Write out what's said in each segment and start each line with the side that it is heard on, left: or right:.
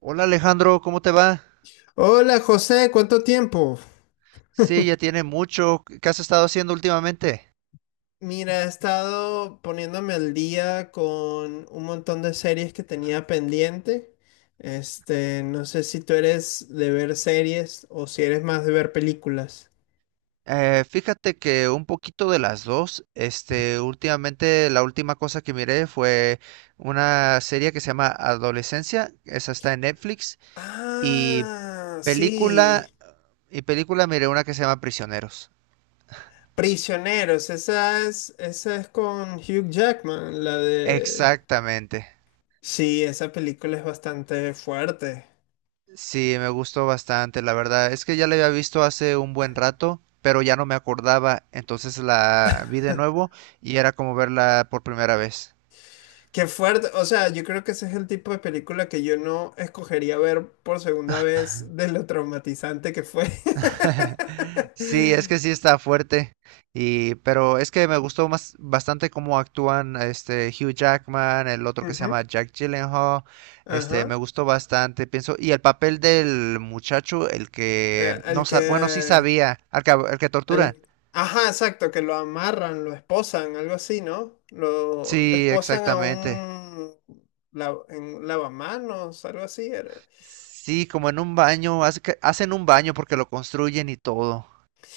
right: Hola Alejandro, ¿cómo te va?
left: Hola José, ¿cuánto tiempo?
right: Sí, ya tiene mucho. ¿Qué has estado haciendo últimamente?
left: Mira, he estado poniéndome al día con un montón de series que tenía pendiente. No sé si tú eres de ver series o si eres más de ver películas.
right: Fíjate que un poquito de las dos. Últimamente la última cosa que miré fue una serie que se llama Adolescencia. Esa está en Netflix. Y
left: Ah, sí.
right: película, y película miré una que se llama Prisioneros.
left: Prisioneros, esa es con Hugh Jackman, la de...
right: Exactamente.
left: Sí, esa película es bastante fuerte.
right: Sí, me gustó bastante, la verdad. Es que ya la había visto hace un buen rato, pero ya no me acordaba. Entonces la vi de nuevo y era como verla por primera vez.
left: Qué fuerte, o sea, yo creo que ese es el tipo de película que yo no escogería ver por segunda vez de lo traumatizante que fue.
right: Sí, es que sí está fuerte. Pero es que me gustó más bastante cómo actúan este Hugh Jackman, el otro que se
left: Ujú.
right: llama Jack Gyllenhaal.
left: Ajá.
right: Me gustó bastante, pienso. Y el papel del muchacho, el
left: Eh,
right: que no
left: el
right: sabe, bueno, sí
left: que,
right: sabía, al que torturan.
left: ajá, exacto, que lo amarran, lo esposan, algo así, ¿no? Lo
right: Sí,
left: esposan
right: exactamente.
left: en un lavamanos, algo así era.
right: Sí, como en un baño, hacen un baño porque lo construyen y todo.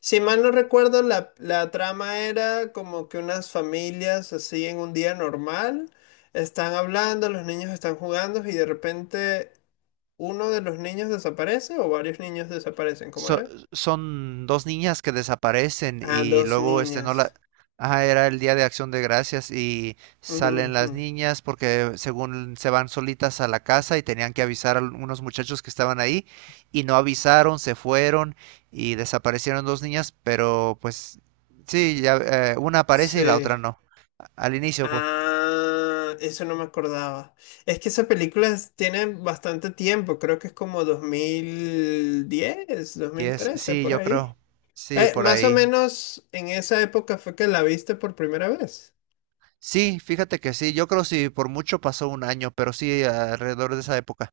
left: Si mal no recuerdo, la trama era como que unas familias así en un día normal están hablando, los niños están jugando y de repente uno de los niños desaparece o varios niños desaparecen, ¿cómo
right: So-
left: era?
right: Son dos niñas que desaparecen
left: Ah,
right: y
left: dos
right: luego este no la...
left: niñas.
right: Ah, era el Día de Acción de Gracias y
left: Ujú,
right: salen
left: ujú.
right: las niñas porque según se van solitas a la casa y tenían que avisar a unos muchachos que estaban ahí y no avisaron, se fueron y desaparecieron dos niñas, pero pues sí, ya, una aparece y la
left: Sí.
right: otra no. Al inicio, pues.
left: Ah, eso no me acordaba. Es que esa película tiene bastante tiempo, creo que es como 2010 dos mil
right: Yes,
left: trece
right: sí,
left: por
right: yo
left: ahí.
right: creo. Sí, por
left: Más o
right: ahí.
left: menos en esa época fue que la viste por primera vez.
right: Sí, fíjate que sí, yo creo sí, por mucho pasó un año, pero sí, alrededor de esa época,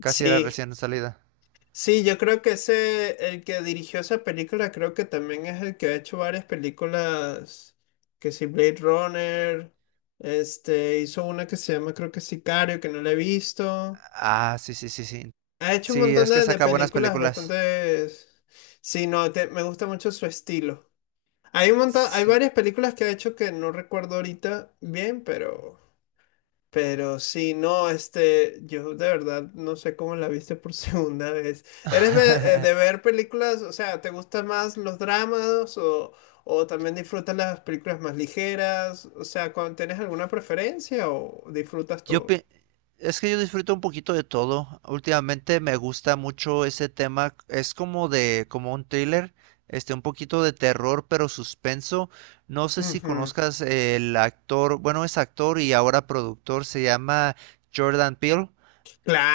right: casi era
left: Sí,
right: recién salida.
left: sí, yo creo que ese, el que dirigió esa película, creo que también es el que ha hecho varias películas, que si Blade Runner, hizo una que se llama, creo que Sicario, que no la he visto.
right: Ah, sí, sí, sí, sí.
left: Ha hecho un
right: Sí,
left: montón
right: es que
left: de
right: saca buenas
left: películas
right: películas.
left: bastante... Sí, no, me gusta mucho su estilo. Hay un montón, hay
right: Sí.
left: varias películas que ha hecho que no recuerdo ahorita bien, pero... Pero sí, no, yo de verdad no sé cómo la viste por segunda vez. ¿Eres de ver películas, o sea, te gustan más los dramas o también disfrutas las películas más ligeras? O sea, ¿tienes alguna preferencia o disfrutas
right: Yo
left: todo?
right: pi- es que yo disfruto un poquito de todo. Últimamente me gusta mucho ese tema. Es como de, como un thriller, un poquito de terror, pero suspenso. No sé si
left: Ujú.
right: conozcas el actor, bueno, es actor y ahora productor, se llama Jordan Peele.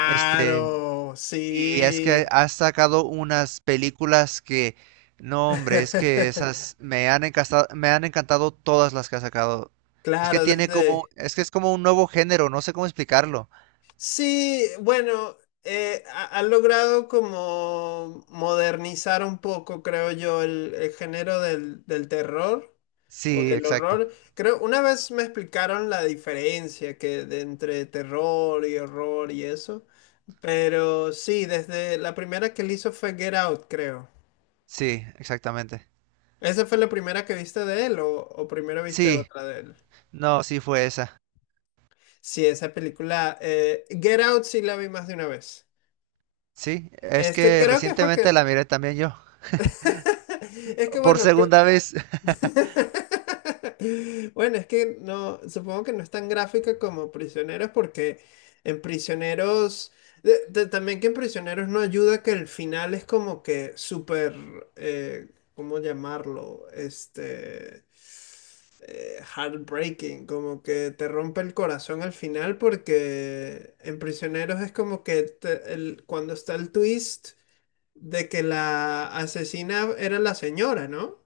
right: Este, Y es que
left: sí.
right: has sacado unas películas que, no hombre, es que esas me han encantado todas las que has sacado. Es que
left: Claro,
right: tiene como,
left: desde...
right: es que es como un nuevo género, no sé cómo explicarlo.
left: Sí, bueno, han logrado como modernizar un poco, creo yo, el género del terror o
right: Sí,
left: del
right: exacto.
left: horror. Creo, una vez me explicaron la diferencia que de entre terror y horror y eso, pero sí, desde la primera que él hizo fue Get Out, creo.
right: Sí, exactamente.
left: ¿Esa fue la primera que viste de él o primero viste
right: Sí,
left: otra de él?
right: no, sí fue esa.
left: Sí, esa película, Get Out sí la vi más de una vez.
right: Sí, es que
left: Creo que es porque
right: recientemente la miré también yo.
left: es que
right: Por
left: bueno,
right: segunda vez.
left: bueno, es que no, supongo que no es tan gráfica como Prisioneros porque en Prisioneros, también que en Prisioneros no ayuda que el final es como que súper, eh, ¿cómo llamarlo? Heartbreaking, como que te rompe el corazón al final porque en Prisioneros es como que cuando está el twist de que la asesina era la señora, ¿no?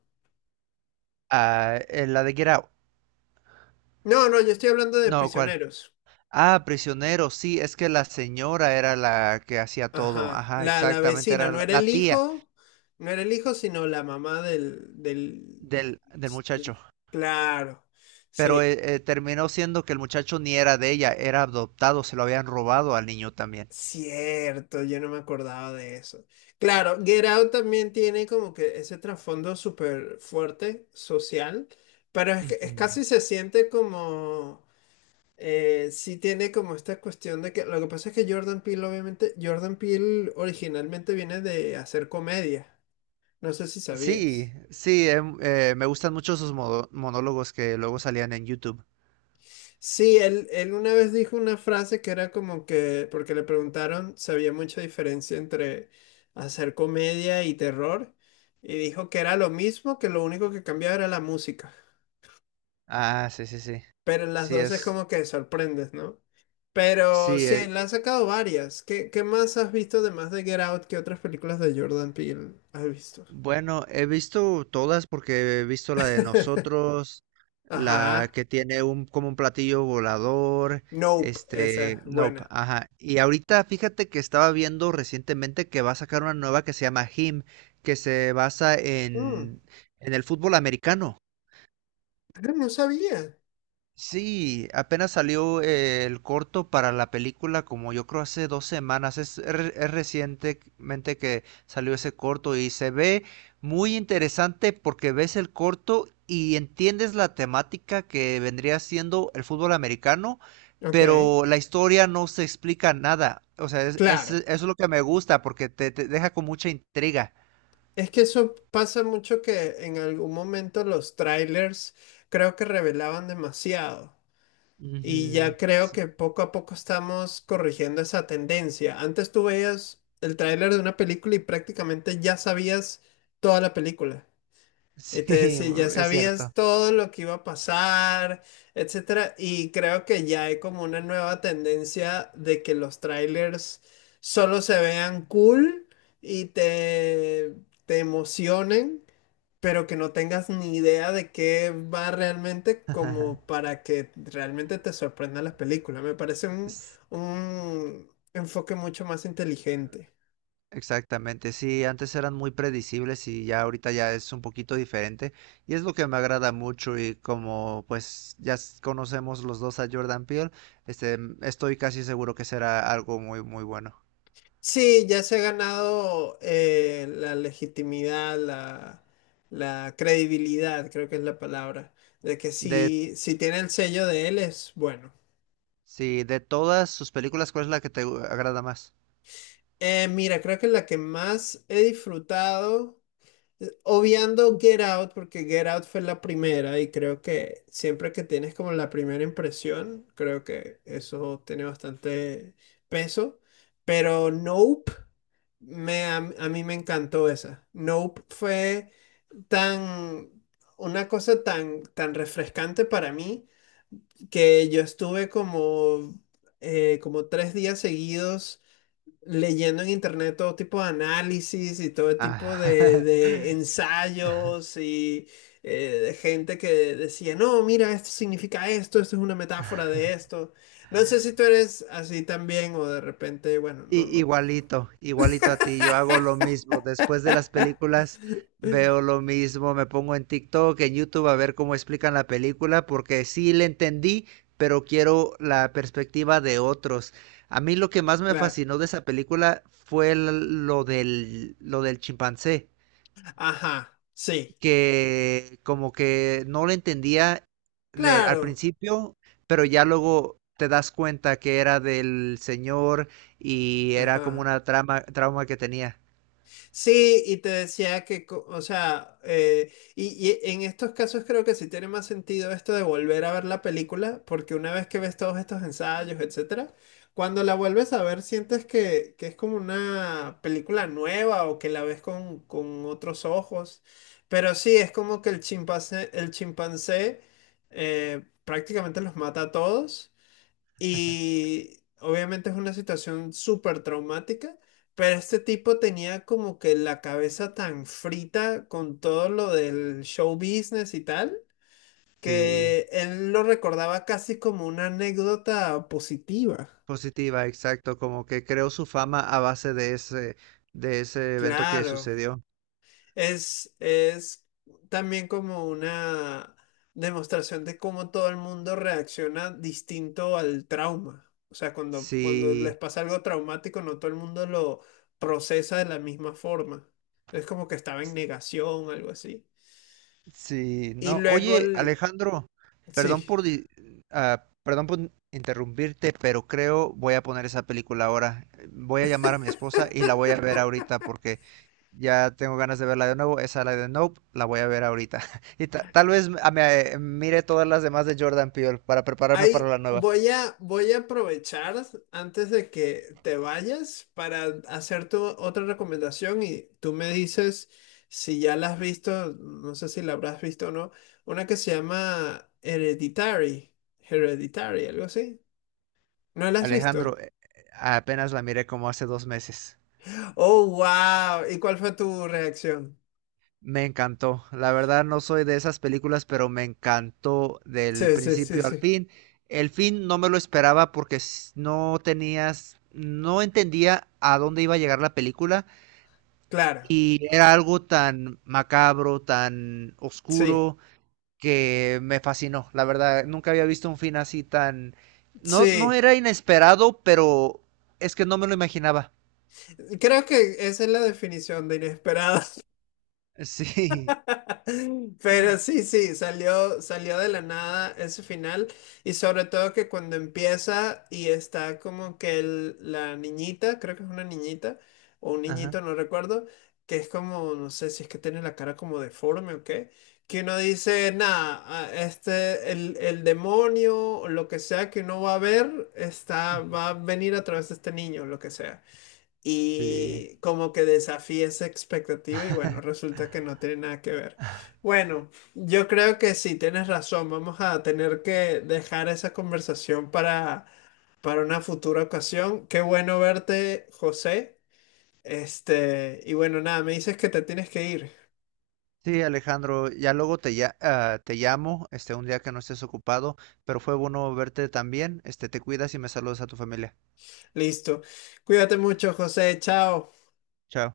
right: Ah, la de Get Out.
left: No, no, yo estoy hablando de
right: No, ¿cuál?
left: prisioneros.
right: Ah, prisionero, sí, es que la señora era la que hacía todo.
left: Ajá,
right: Ajá,
left: la
right: exactamente,
left: vecina,
right: era
left: no
right: la,
left: era
right: la
left: el
right: tía
left: hijo, no era el hijo, sino la mamá del, del,
right: del
left: del-
right: muchacho.
left: Claro,
right: Pero
left: sí,
right: terminó siendo que el muchacho ni era de ella, era adoptado, se lo habían robado al niño también.
left: cierto, yo no me acordaba de eso. Claro, Get Out también tiene como que ese trasfondo súper fuerte, social, pero es que es
right: Ujú.
left: casi se siente como... Sí tiene como esta cuestión de que lo que pasa es que Jordan Peele, obviamente, Jordan Peele originalmente viene de hacer comedia. No sé si
right: Sí,
left: sabías.
right: sí, me gustan mucho sus monólogos que luego salían en YouTube.
left: Sí, él una vez dijo una frase que era como que, porque le preguntaron si había mucha diferencia entre hacer comedia y terror, y dijo que era lo mismo, que lo único que cambiaba era la música.
right: Ah, sí, sí, sí.
left: Pero en las
right: Sí,
left: dos es como que sorprendes, ¿no? Pero
right: sí,
left: sí,
right: eh,
left: le han sacado varias. ¿Qué más has visto además de Get Out? ¿Qué otras películas de Jordan Peele has visto?
right: bueno, he visto todas porque he visto la de nosotros, la
left: Ajá.
right: que tiene un como un platillo volador,
left: Nope, esa es
right: nope,
left: buena.
right: ajá. Y ahorita fíjate que estaba viendo recientemente que va a sacar una nueva que se llama Him, que se basa
left: Mm,
right: en el fútbol americano.
left: ah, no sabía.
right: Sí, apenas salió el corto para la película como yo creo hace 2 semanas. Es recientemente que salió ese corto y se ve muy interesante porque ves el corto y entiendes la temática que vendría siendo el fútbol americano,
left: Ok,
right: pero la historia no se explica nada. O sea, eso
left: claro.
right: es lo que me gusta porque te deja con mucha intriga.
left: Es que eso pasa mucho que en algún momento los trailers creo que revelaban demasiado. Y
right: Ujú,
left: ya creo
right: sí.
left: que poco a poco estamos corrigiendo esa tendencia. Antes tú veías el tráiler de una película y prácticamente ya sabías toda la película. Este,
right: Sí,
left: sí, ya
right: es
left: sabías
right: cierto.
left: todo lo que iba a pasar, etcétera, y creo que ya hay como una nueva tendencia de que los trailers solo se vean cool y te emocionen, pero que no tengas ni idea de qué va realmente como para que realmente te sorprenda las películas. Me parece un enfoque mucho más inteligente.
right: Exactamente, sí, antes eran muy predecibles y ya ahorita ya es un poquito diferente y es lo que me agrada mucho y como pues ya conocemos los dos a Jordan Peele, estoy casi seguro que será algo muy muy bueno.
left: Sí, ya se ha ganado la legitimidad, la credibilidad, creo que es la palabra, de que
right: De,
left: si, tiene el sello de él es bueno.
right: sí, de todas sus películas, ¿cuál es la que te agrada más?
left: Mira, creo que la que más he disfrutado, obviando Get Out, porque Get Out fue la primera y creo que siempre que tienes como la primera impresión, creo que eso tiene bastante peso, pero Nope. A mí me encantó esa. Nope fue tan, una cosa tan, tan refrescante para mí que yo estuve como 3 días seguidos leyendo en internet todo tipo de análisis y todo tipo de,
right: Ah,
left: de ensayos y de gente que decía, no, mira, esto significa esto, esto es una metáfora de esto. No sé si tú eres así también o de repente, bueno, no, no.
right: Igualito, igualito a ti, yo hago lo mismo. Después de las películas veo lo mismo, me pongo en TikTok, en YouTube a ver cómo explican la película, porque sí le entendí, pero quiero la perspectiva de otros. A mí lo que más me
left: Claro.
right: fascinó de esa película fue lo del chimpancé
left: Ajá, sí.
right: que como que no lo entendía al
left: Claro.
right: principio, pero ya luego te das cuenta que era del señor y era como
left: Ajá.
right: una trauma que tenía.
left: Sí, y te decía que, o sea, y en estos casos creo que sí tiene más sentido esto de volver a ver la película, porque una vez que ves todos estos ensayos, etcétera, cuando la vuelves a ver sientes que es como una película nueva o que la ves con otros ojos. Pero sí, es como que el chimpancé prácticamente los mata a todos. Y obviamente es una situación súper traumática, pero este tipo tenía como que la cabeza tan frita con todo lo del show business y tal,
right: Sí,
left: que él lo recordaba casi como una anécdota positiva.
right: positiva, exacto, como que creó su fama a base de ese evento que
left: Claro.
right: sucedió.
left: Es también como una demostración de cómo todo el mundo reacciona distinto al trauma. O sea, cuando les
right: Sí.
left: pasa algo traumático, no todo el mundo lo procesa de la misma forma. Es como que estaba en negación, algo así.
right: Sí,
left: Y
right: no.
left: luego,
right: Oye, Alejandro, perdón
left: sí.
right: por di- perdón por interrumpirte, pero creo voy a poner esa película ahora. Voy a llamar a mi esposa y la voy a ver ahorita porque ya tengo ganas de verla de nuevo. Esa la de Nope, la voy a ver ahorita. Y tal vez me mire todas las demás de Jordan Peele para prepararme
left: Ahí
right: para la nueva.
left: voy a aprovechar antes de que te vayas para hacerte otra recomendación y tú me dices si ya la has visto, no sé si la habrás visto o no, una que se llama Hereditary, Hereditary, algo así. ¿No la has visto?
right: Alejandro, apenas la miré como hace 2 meses.
left: Oh, wow. ¿Y cuál fue tu reacción?
right: Me encantó. La verdad no soy de esas películas, pero me encantó del
left: Sí, sí, sí,
right: principio al
left: sí.
right: fin. El fin no me lo esperaba porque no tenías, no entendía a dónde iba a llegar la película
left: Claro,
right: y era algo tan macabro, tan
left: sí,
right: oscuro que me fascinó. La verdad, nunca había visto un fin así tan... No, no
left: sí.
right: era inesperado, pero es que no me lo imaginaba.
left: Creo que esa es la definición de inesperada.
right: Sí.
left: Pero sí, sí, salió de la nada ese final y sobre todo que cuando empieza y está como que la niñita, creo que es una niñita o un
right: Ajá.
left: niñito, no recuerdo, que es como, no sé si es que tiene la cara como deforme o qué, que uno dice, nada, el demonio o lo que sea que uno va a ver,
right: Ujú.
left: va a venir a través de este niño, lo que sea
right: Sí.
left: y como que desafía esa expectativa y bueno, resulta que no tiene nada que ver. Bueno, yo creo que sí, tienes razón, vamos a tener que dejar esa conversación para, una futura ocasión. Qué bueno verte, José. Y bueno, nada, me dices que te tienes que ir.
right: Sí, Alejandro, ya luego te llamo, un día que no estés ocupado, pero fue bueno verte también. Te cuidas y me saludas a tu familia.
left: Listo. Cuídate mucho, José. Chao.
right: Chao.